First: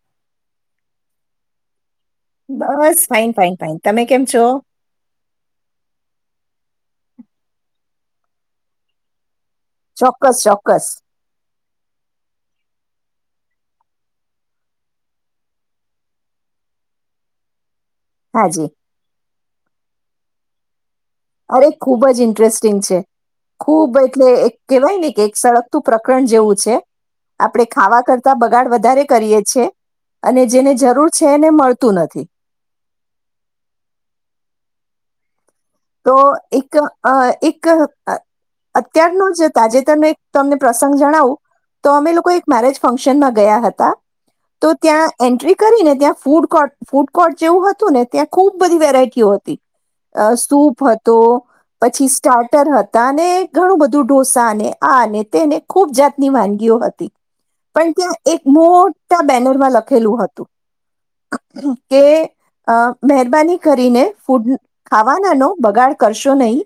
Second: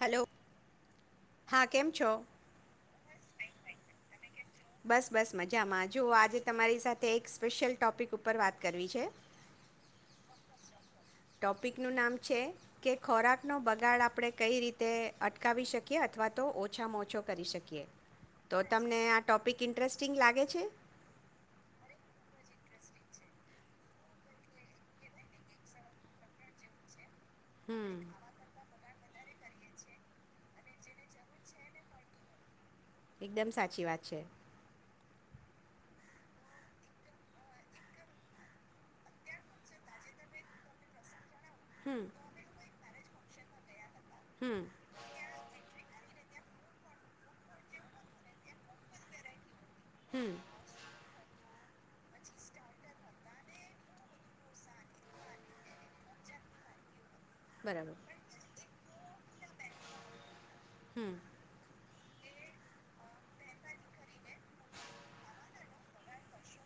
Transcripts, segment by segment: Hello હા કેમ. છો બસ ફાઇન ફાઈન ફાઈન તમે કેમ છો. બસ બસ મજામાં જુઓ આજે તમારી સાથે એક સ્પેશિયલ ટોપિક ઉપર વાત કરવી છે. ચોક્કસ ચોક્કસ ટોપિકનું નામ છે કે ખોરાક. નો બગાડ આપણે કઈ રીતે અટકાવી શકીએ અથવા તો ઓછામાં ઓછો કરી શકીએ. તો હાજી તમને. ટોપિક ઇન્ટરેસ્ટિંગ લાગે છે. અરે ખૂબ જ ઇન્ટરેસ્ટિંગ છે ખૂબ એટલે એક કેહેવાય ને કે એક સળગતું પ્રકરણ જેવું છે. આપડે હમ ખાવા કરતા બગાડ વધારે. કરીએ છે, અને જેને જરૂર છે એને મળતું નથી. એકદમ સાચી વાત છે. તો એક અ એક અત્યારનું જ તાજેતર ન એક તમને પ્રસંગ જણાવું તો હમ અમે લોકો એક મેરેજ ફંક્શનમાં ગયા હતા. હમ તો ત્યાં એન્ટ્રી કરીને ત્યાં ફૂડ કોર્ટ, ફૂડ કોર્ટ જેવું હતું ને ત્યાં ખૂબ બધી વેરાયટીઓ હોય. હમ અ સૂપ તો પછી સ્ટાર્ટર હતા અને ઘણું બધું ઢોસાને આ અને તેને ખુબ જાતની વાનગીઓ હતી. પણ બરાબર ત્યાં એક મોટ તા બેનર માં લખેલું હતું. હમ [inaudible] કે આ મહેરબાની કરીને ફૂડ ખાવા નો ને બગાડ કરશો નહીં.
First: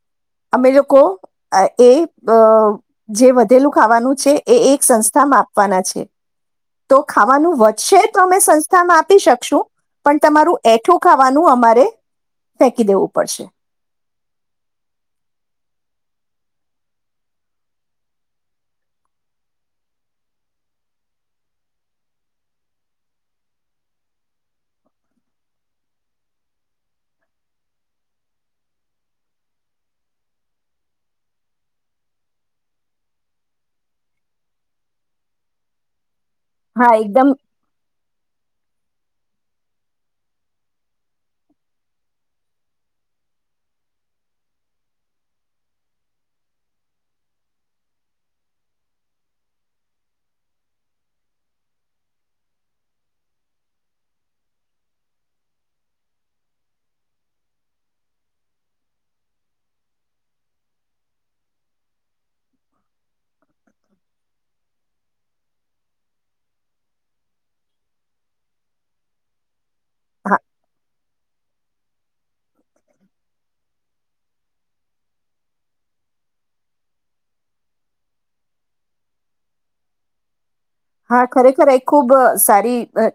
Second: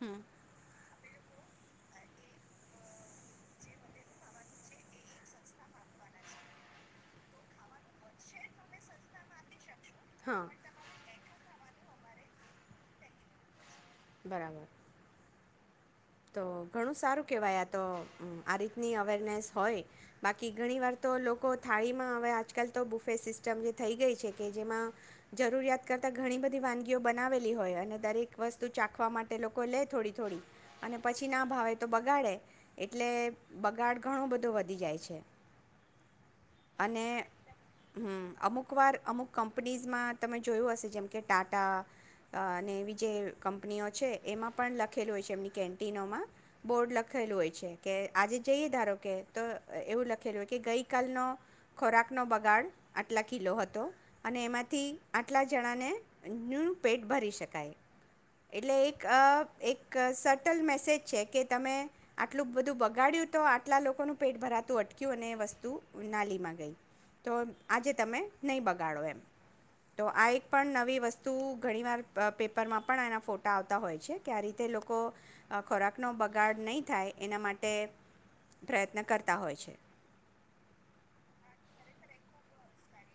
હમ અમે લોકો એ અ જે વધેલું ખાવાનું છે એ એક સંસ્થામાં આપવાના છે. તો ખાવાનું વધશે તો અમે સંસ્થામાં આપી શકશું. પણ હા તમારું એઠું ખાવાનું અમારે ફેંકી દેવું પડશે. બરાબર. તો ઘણું સારું કહેવાય આ તો આ રીતની અવેરનેસ હોય બાકી ઘણી વાર તો લોકો થાળીમાં હવે આજકાલ તો બુફે સિસ્ટમ જે થઈ ગઈ છે કે જેમાં જરૂરિયાત કરતાં ઘણી બધી વાનગીઓ બનાવેલી હોય અને દરેક વસ્તુ ચાખવા માટે લોકો લે થોડી થોડી. અને પછી ના ભાવે તો બગાડે એટલે બગાડ ઘણો બધો વધી જાય છે. હા, એકદમ હમ્મ, અમુકવાર અમુક કંપનીઝમાં તમે જોયું હશે જેમ કે ટાટા અને એવી જે કંપનીઓ છે એમાં પણ લખેલું હોય છે એમની કેન્ટીનોમાં બોર્ડ લખેલું હોય છે કે આજે જઈએ ધારો કે તો એવું લખેલું હોય કે ગઈકાલનો ખોરાકનો બગાડ આટલા કિલો હતો અને એમાંથી આટલા જણાને નું પેટ ભરી શકાય. એટલે એક, એક સટ ટલ મેસેજ છે કે તમે આટલું બધું બગાડ્યું તો આટલા લોકોનું પેટ ભરાતું અટક્યું અને વસ્તુ નાલીમાં ગઈ તો આજે તમે નહીં બગાડો એમ. તો આ હા એક પણ નવી વસ્તુ ઘણી વાર પેપરમાં પણ એના ફોટા આવતા હોય છે કે આ રીતે લોકો ખોરાકનો બગાડ નહીં થાય એના માટે પ્રયત્ન કરતા હોય છે. હા ખરેખર ખૂબ સારી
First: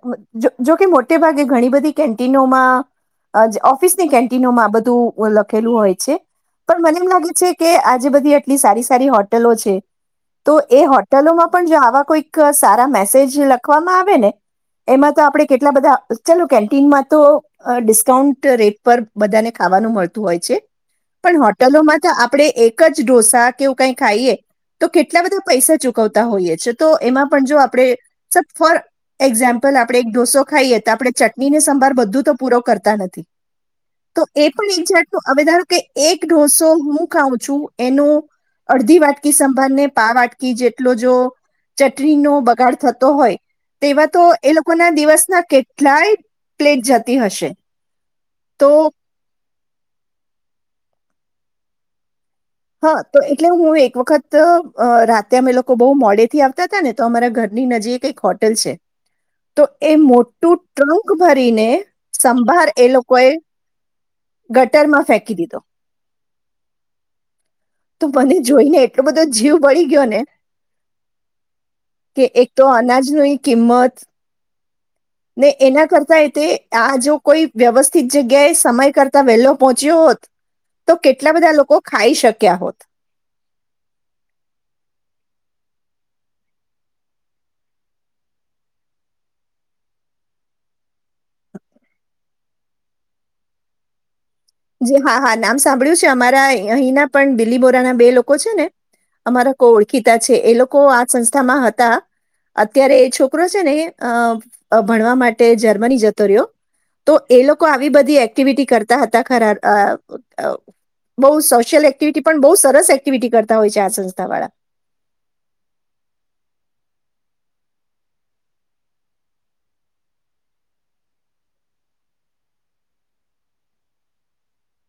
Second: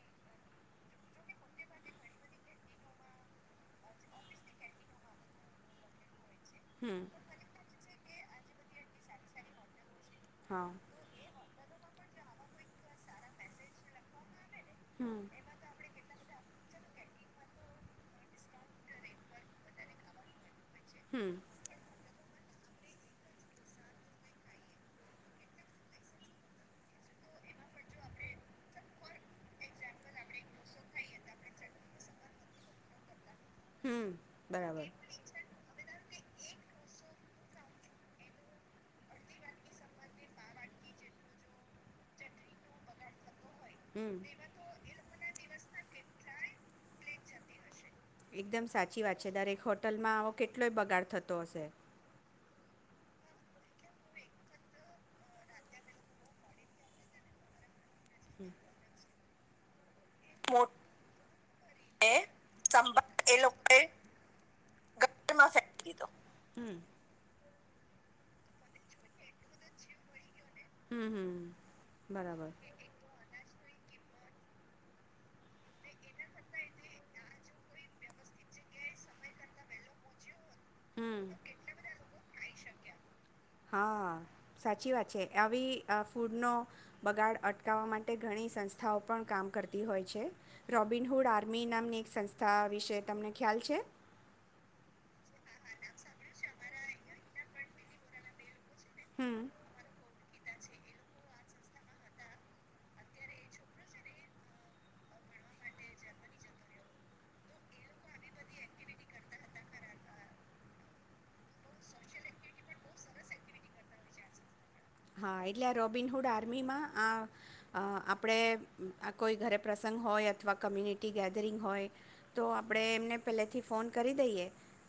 જોકે મોટે ભાગે ઘણી બધી કેન્ટિનોમાં ઓફિસની કેન્ટિનોમાં આ બધું લખેલું હોય છે. પણ મને હમ એમ લાગે છે કે આ જે બધી એટલી સારી સારી હોટલો છે. તો હા એ હોટેલોમાં પણ જો આવા તો સારા મેસેજ લખવામાં આવે ને એમાં હમ તો આપડે કેટલા બધા ચાલો કેન્ટીનમાં તો ડિસ્કાઉન્ટ રેટ પર બધાને ખાવાનું મળતું હોય છે. હમ પણ હોટલો માં તો આપણેે એક જ ઢોસા કેવું કઈ ખાઈએ તો કેટલા બધા પૈસા ચૂકવતા હોઈએ છે તો એમાં પણ જો આપડે સર ફોર એક્ઝામ્પલ આપણેે એક ઢોસો ખાઈએ તો આપણે ચટણી ને સંભાર બધું તો પૂરો કરતા નથી. હમ તો એ પણ બરાબર એક જાતનું હવે ધારો કે એક ઢોસો હું ખાઉં છું એનું અડધી વાટકી સંભાળને પા વાટકી જેટલો જો ચ [unintelligible] નો બગાડ થતો હોય. તેવા હમ તો એ લોકો ના દિવસના કેટલાય પ્લેટ જતી હશે. એકદમ તો સાચી વાત છે દરેક હોટલમાં આવો કેટલોય બગાડ થતો હશે. હા તો એટલે હું એક વખત રાતે અમે લોકો બહુ મોડે થી આવતા હતા ને તો અમારા ઘરની નજીક એક હોટલ છે. તો એ મોટું ટ્રંક ભરીને સંભાર એ લોકોએ ગટર માં ફેંકી દીધો. હમ તો બને જોઈને એટલો બધો જીવ બળી ગયો ને હમ હમ કે એક બરાબર. તો અનાજની કિંમત ને એના કરતા તે આ જો કોઈ વ્યવસ્થિત જગ્યાએ સમય કરતા વહેલો પહોંચ્યો હોત તો હમ કેટલા બધા લોકો ખાઈ શક્યા હોત. હા સાચી વાત છે આવી ફૂડનો બગાડ અટકાવવા માટે ઘણી સંસ્થાઓ પણ કામ કરતી હોય છે રોબિનહૂડ આર્મી નામની એક સંસ્થા વિશે તમને ખ્યાલ છે. જી હા હા નામ સાંભળ્યું છે અમારા અહીંના પણ દીલી બોરા ના બે લોકો છે ને હમ અમારા કોળખી એ લોકો આ સંસ્થામાં હતા અત્યારે એ છોકરો છે ને ભણવા માટે જર્મની જતો રહ્યો તો એ લોકો આવી બધી એક્ટિવિટી કરતા હતા. ખરા બ સોશિયલ એક્ટિવિટી પણ બહ સરસ એક્ટિવિટી કરતા હોય છે આ સંસ્થા વાળા. હા એટલે આ રોબિનહૂડ આર્મીમાં આ આપણે કોઈ ઘરે પ્રસંગ હોય અથવા કમ્યુનિટી ગેધરિંગ હોય તો આપણે એમને પહેલેથી ફોન કરી દઈએ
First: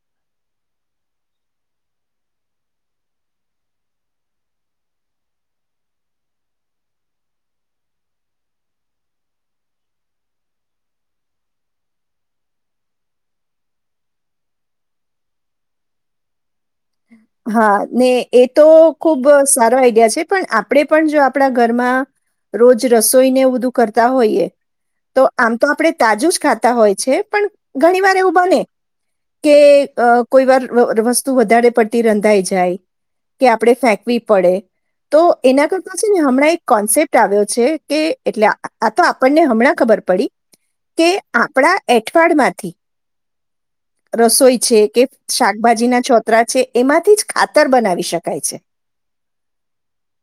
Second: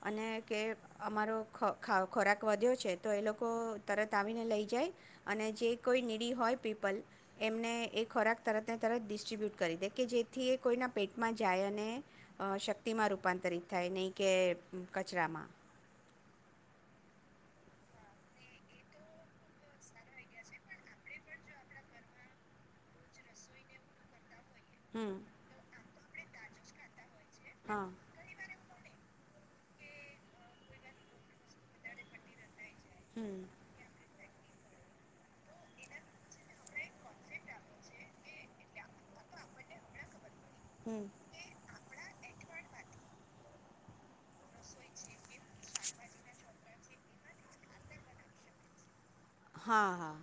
અને કે અમારો ખોરાક વધ્યો છે તો એ લોકો તરત આવીને લઈ જાય. અને જે કોઈ નીડી હોય પીપલ એમને એ ખોરાક તરતને તરત ડિસ્ટ્રીબ્યુટ કરી દે કે જેથી એ કોઈના પેટમાં જાય અને શક્તિમાં રૂપાંતરિત થાય નહીં કે કચરામાં હા ને એ તો ખુબ સારો આઈડિયા છે પણ આપણેે પણ જો આપણા ઘરમાં રોજ રસોઈને બધું કરતા હોઈએ. હમ તો આમ તો આપડે તાજુ જ ખાતા હોય છે. પણ હા ઘણી વાર એવું બને કે કોઈ વાર વસ્તુ વધારે પતી તિ રંધાઈ જાય હમ કે આપડણે ફેંકવી પડે તો એના કરતા છે ને હમણાં એક કોન્સેપ્ટ આવ્યો છે કે એટલે આ તો આપણને હમણાં ખબર પડી હમ કે આપણા અઠવાડ માટેમાં રસોઈ છે કે શાકભાજી ના છોતરા છે. એમાંથી જ ખાતર બનાવી શકાય છે. હા હા.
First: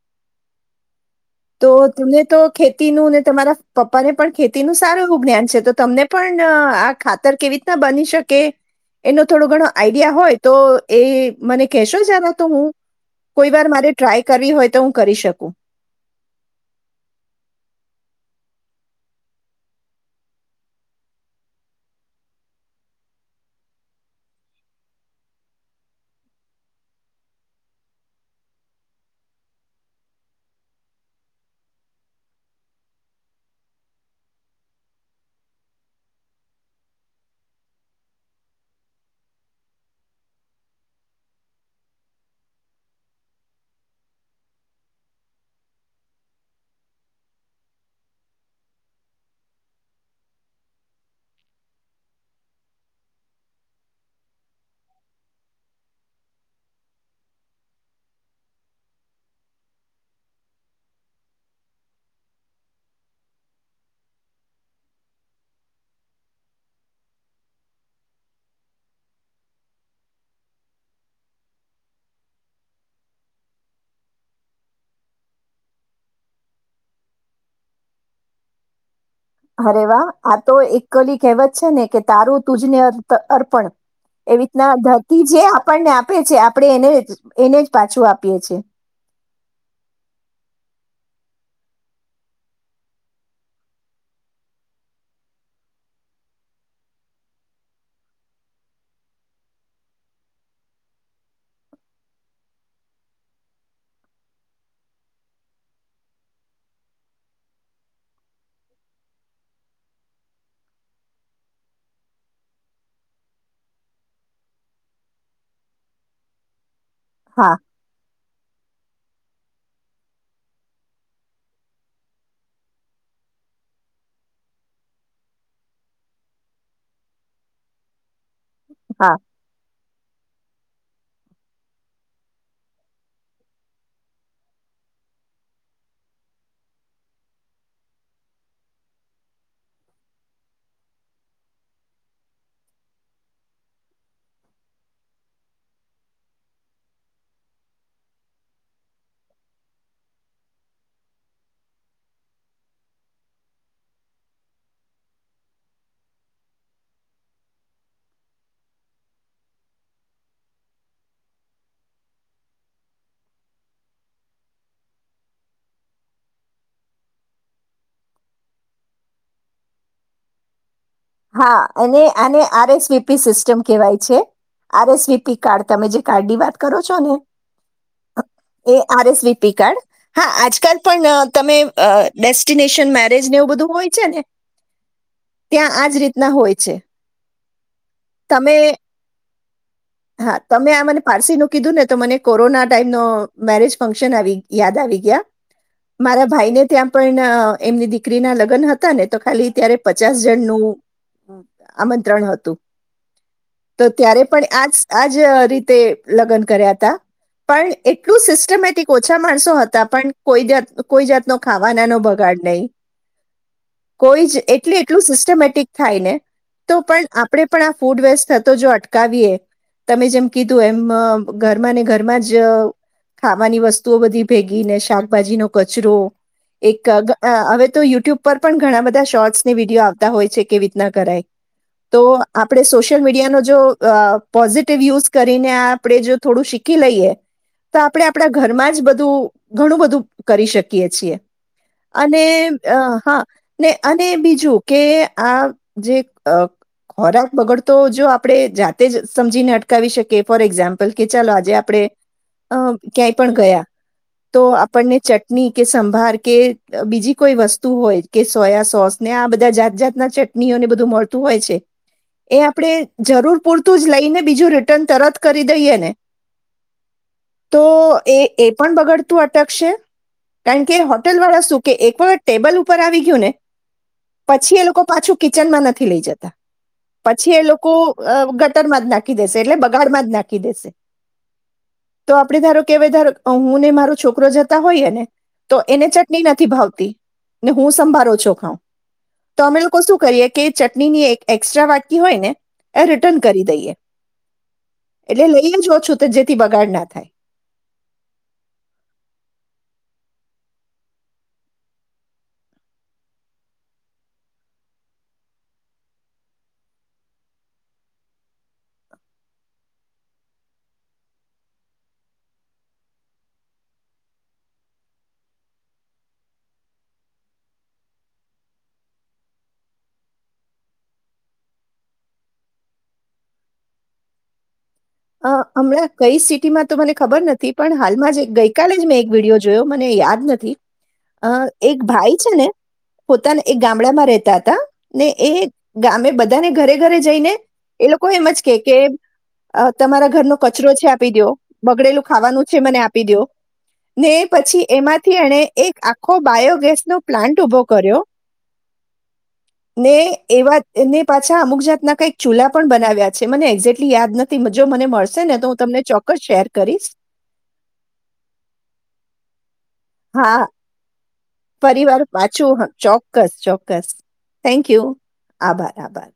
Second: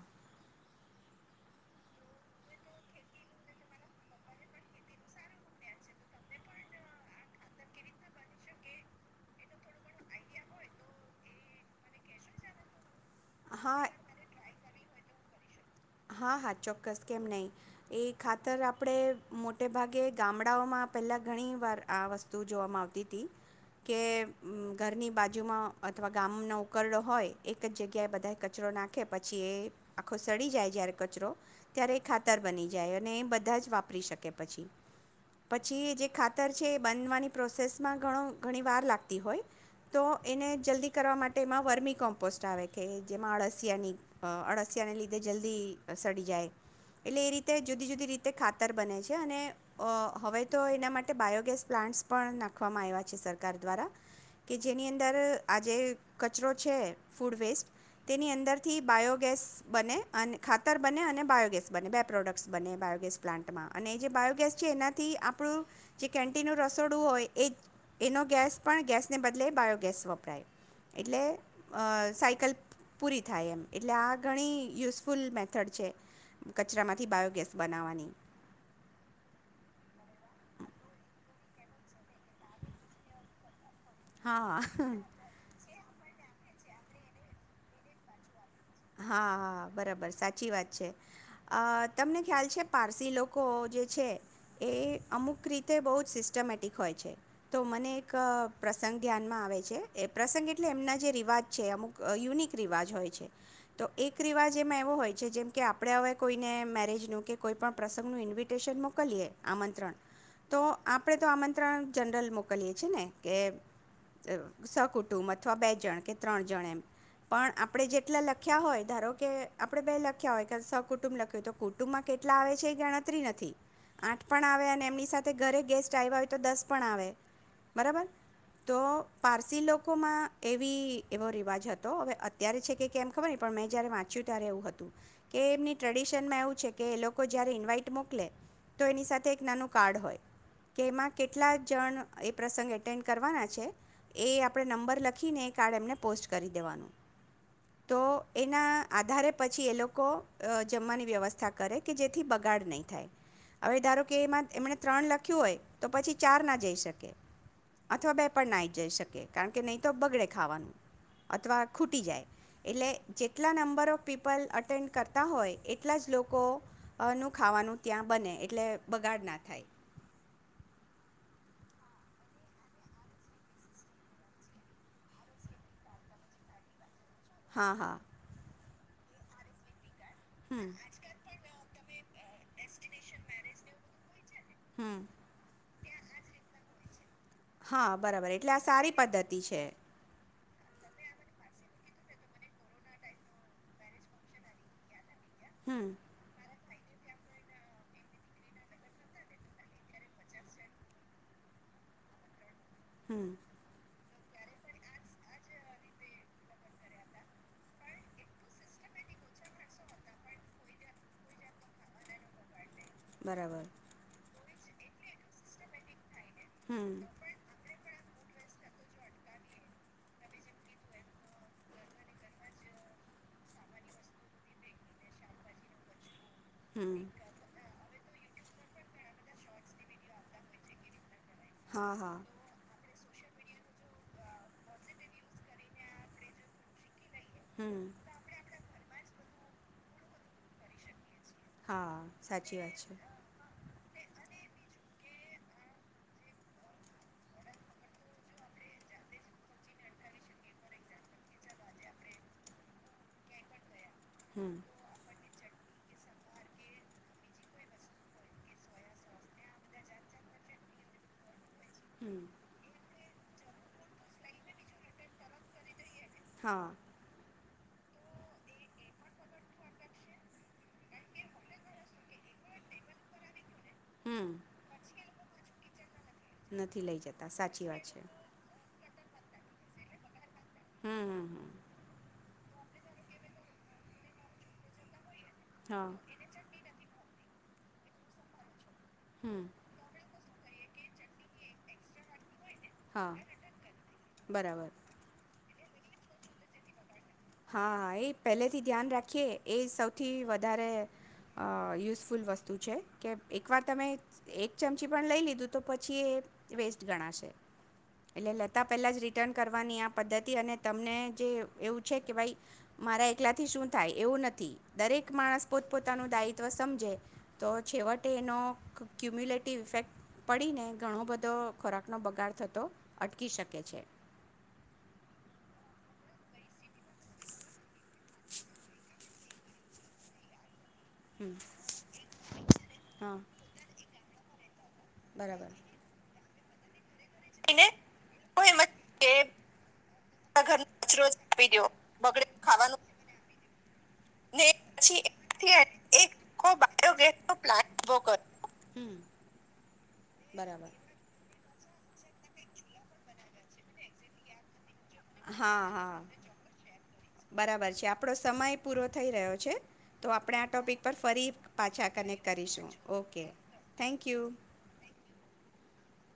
તો તમને તો ખેતીનું ને તમારા પપ્પાને પણ ખેતીનું સારું એવું જ્ઞાન છે તો તમને પણ આ ખાતર કેવી રીતના બની શકે એનો થોડો ઘણો આઈડિયા હોય તો એ મને કહેશો જાર તો હું કોઈ વાર હા મારે ટ્રાય કરવી હોય તો હું કરી શકું. હા હા ચોક્કસ કેમ નહીં એ ખાતર આપણે મોટે ભાગે ગામડાઓમાં પહેલાં ઘણી વાર આ વસ્તુ જોવામાં આવતી હતી કે ઘરની બાજુમાં અથવા ગામનો ઉકરડો હોય એક જ જગ્યાએ બધાએ કચરો નાખે પછી એ આખો સડી જાય જ્યારે કચરો ત્યારે એ ખાતર બની જાય અને એ બધા જ વાપરી શકે પછી પછી જે ખાતર છે એ બનવાની પ્રોસેસમાં ઘણો ઘણી વાર લાગતી હોય તો એને જલ્દી કરવા માટે એમાં વર્મી કોમ્પોસ્ટ આવે કે જેમાં અળસિયાની અળસિયાને લીધે જલ્દી બધી સડી જાય એટલે એ રીતે જુદી જુદી રીતે ખાતર બને છે અને હવે તો એના માટે બાયોગેસ પ્લાન્ટ્સ પણ નાખવામાં આવ્યા છે સરકાર દ્વારા કે જેની અંદર આ જેે કચરો છે ફૂડ વેસ્ટ તેની અંદરથી બાયોગેસ બને અને ખાતર બને અને બાયોગેસ બને બે પ્રોડક્ટ્સ બને બાયોગેસ પ્લાન્ટમાં અને એ જે બાયોગેસ છે એનાથી આપણું જે કેન્ટીનનું રસોડું હોય એ એનો ગેસ પણ ગેસને બદલે બાયોગેસ વપરાય એટલે સાયકલ પૂરી થાય એમ એટલે આ ઘણી યુસફુલ યુસફુલ મેથડ છે કચરામાંથી બાયોગેસ બનાવવાની. અરે વાહ! આ તો એક ઓલી કહેવત છે ને કે તારું તુજને અર્પણ. એવી રીતના હા ધરતી જે આપણને આપ આપે છે આપડણે એને જ એને જ પાછું આપીએ છીએ. હા હા બરાબર સાચી વાત છે, તમને ખ્યાલ છે પારસી લોકો જે છે એ અમુક રીતે બહુ જ સિસ્ટમેટિક હોય છે તો મને એક પ્રસંગ ધ્યાનમાં આવે છે એ પ્રસંગ એટલે એમના જે રિવાજ છે અમુક યુનિક રિવાજ હોય છે. તો એક રિવાજ એમાં એવો હોય છે જેમ કે આપણે હવે કોઈને મેરેજનું કે કોઈ પણણ પ્રસંગનું ઇન્વિટેશન મોકલીએ આમંત્રણ તો આપણે તો આમંત્રણ જનરલ મોકલીએ છીએ ને કે સકુટુંબ અથવા બે જણ કે ત્રણ જણ એમ પણ હા આપણે જેટલા લખ લખ્યા હોય ધારો કે આપણે બે લખ્યા હોય કે સ કુટુંબ લખ્યું હોય તો કુટુંબમાં કેટલા આવે છે, એ ગણતરી નથી આઠ પણ આવે અને એમની સાથે ઘરે ગેસ્ટ આવ્યા હોય તો દસ પણ આવે બરાબર. તો હા. પારસી લોકો માં એ એવો રિવાજ હતો હવે અત્યારે છે કે કેમ ખબર નહી પણ મેં જ્યારે વાંચ્યું ત્યારે એવું હતું કે એમની ટ્રેડિશનમાં એવું છે કે એ લોકો જ્યારે ઇન્વાઈટ મોકલે તો એની સાથે એક નાનું કાર્ડ હોય કે એમાં કેટલા જણ એ પ્રસંગ એટેન્ડ કરવાના છે એ આપણે નંબર લખીને એ કાર્ડ એમને પોસ્ટ કરી દેવાનું. તો એના આધારે પછી એ લોકો જમવાની વ્યવસ્થા કરે કે જેથી બગાડ નહીં થાય. હવે ધારો કે એમાં એમણે ત્રણ લખ્યું હોય તો પછી ચાર ના જઈ શકે અથવા બે પણ ના જ જઈ શકે કારણ કે નહીં તો બગડે ખાવાનું અથવા ખૂટી જાય. એટલે જેટલા નંબર ઓફ પીપલ અટેન્ડ કરતા હોય એટલા જ લોકોનું ખાવાનું ત્યાં બને એટલે બગાડ ના થાય. હા અને આને R S V P system કહેવાય છે. R S V P card તમે જે કાર્ડ ની વાત કરો છો ને હા હા. એ R S V P card. હા હમ આજકાલ પણ તમે ડેસ્ટિનેશન મેરેજ ને એવું બધું હોય છે ને હમ. આજ રીતના હોય છે. હા, બરાબર એટલે તમે આ સારી પદ્ધતિ તી છે. હા તમે આ મને પારસી નું કીધું ને તો મને કોરોના ટાઈમ ન મેરેજ ફંક્શન આવી યાદ આવી ગયા. હમ મારા ભાઈ ને ત્યાં પણ એમની દીકરીના લગ્ન હતા ને તો ખાલી ત્યારે પચાસ જણનું આમંત્રણ હતું. હમ. તો ત્યારે પણ આજ આજ રીતે લગ્ન કર્યા હતા, પણ એટલું સિસ્ટમેટિક ઓછા માણસો હતા પણ કોઈ જાત કોઈ જાતનો ખાવાના નો બગાડ નહીં બરાબર. કોઈ જ એટલે એટલું સિસ્ટમેટિક થાય ને તો હમ પણ આપડે પણ આ ફૂડ વેસ્ટ થતો જો અટકાવીએ તમે જેમ કીધું એમ ઘરમાં ને ઘરમાં જ ખાવાની વસ્તુઓ બધી ભેગી ને શાકભાજીનો કચરો એક, હમ હવે તો યુટ્યુબ ઉપર પણ ઘણા બધા શોર્ટ્સ ની વિડીયો આવતા હોય છે. કેવી રીતના કરાય હા તો હા આપણે સોશિયલ મીડિયા ન પોઝટ. યુઝ કરીને આપણે જો થોડું શીખી લઈએ. તો હમ આપડે આપણા ઘરમાં જ બધું ઘણું બધું કરી શકીએ છીએ. હા અને સાચી વાત છે હા ને અને બીજું કે આ જે ખોરાક બગડતો જો આપડે જાતે જ સમજીને અ અટકાવી શકીએ ફોર એક્ઝામ્પલ કે ચાલો આજે આપડે ક્યાંય પણ ગયા તો હમ આપણને ચટણી કે સંભાર કે બીજી કોઈ વસ્તુ હોય કે સોયા સોસને આ બધા જાત જાતના ચટણીઓને બધું મળતું હોય છે. હમ એ આપડે જરૂર પૂરતું જ લઈ ને બીજું ર રિટર્ન તરત કરી દઈએ ને હા. તો એ એ પણ બગડતું અટકશે કારણ કે હોટેલ વાળા શું કે એક વખત ટેબલ ઉપર આવી ગયું ને હમ પછી એ લોકો પાછું કિચનમાં નથી લઈ જતા. નથી લઈ જતા પછી એ સાચી લોકો વાત છે ગટરમાં જ નાખ ક [inaudible] એટલે બગડમાં જ નાખ ખી ડેશે હમ હમ હમ તો આપ આપડે ધારો કેવાય ધારો હું ને મારો છોકરો જતા હોઈએ ને તો એને હા ચટણી નથી ભાવતી. ને હું સંભાળ ઓછો ખાઉ. તો હમ અમે લોકો શું કરીએ કે ચટણીની એક એસ્ટ્રા વાટકી હોય ને એ હા રિટર્ન કરી દઈએ. બરાબર. એઈ જ ઓછું તો જેથી બગાડ ના થાય. હા એ પહેલેથી ધ્યાન રાખીએ એ સૌથી વધારે યુઝફુલ વસ્તુ છે કે એકવાર તમે એક ચમચી પણ લઈ લીધું તો પછી એ વેસ્ટ ગણાશે એટલે લેતા પહેલાં જ રિટર્ન કરવાની આ પદ્ધતિ અને તમને જે એવું છે કે ભાઈ મારા એકલાથી શું થાય એવું નથી દરેક માણસ પોતપોતાનું દાયિત્વ સમજે તો છેવટે એનો ક્યુમ્યુલેટિવ ઇફેક્ટ પડીને ઘણો બધો ખોરાકનો બગાડ થતો અટકી શકે છે. અ હમણાં કઈ સિટીમાં તો મને ખબર નથી પણ હાલમાં જે ગઈકાલે જ મેં વિડીયો જોયો મને યાદ નથી. અ હમ એક ભાઈ છે ને હા પોતાના એક ગામડામાં રેતા હતા ને એ બરાબર ગામે બધા ને ઘરે ઘરે જઈને એ લોકો એમ જ કે કે તમારા ઘરનો કચરો છે આપી દો બગડેલું ખાવાનું છે મને આપી દો ને પછી એમાંથી એને એક આખો બાયોગેસ નો પ્લાન્ટ ઊભો કર્યો હમ ને એવા બરાબર ને પાછા અમુક જાતના કઈક ચૂલા પણ બનાવ્યા છે મને એક્ઝેટલી યાદ નથી. મ- જો મને મળશે ને તો હું હા તમને હા ચોક્કસ શેર કરીશ બરાબર છે આપડો સમય પૂરો થઈ રહ્યો છે. તો આપણે હા આ ટૉપિક પર ફરી પાછા પરિવાર કનેક્ટ વાચું કરીશું ઓકે ચોક્કસ ચોક્કસ થેન્ક યુ થેન્ક યુ આભાર આભાર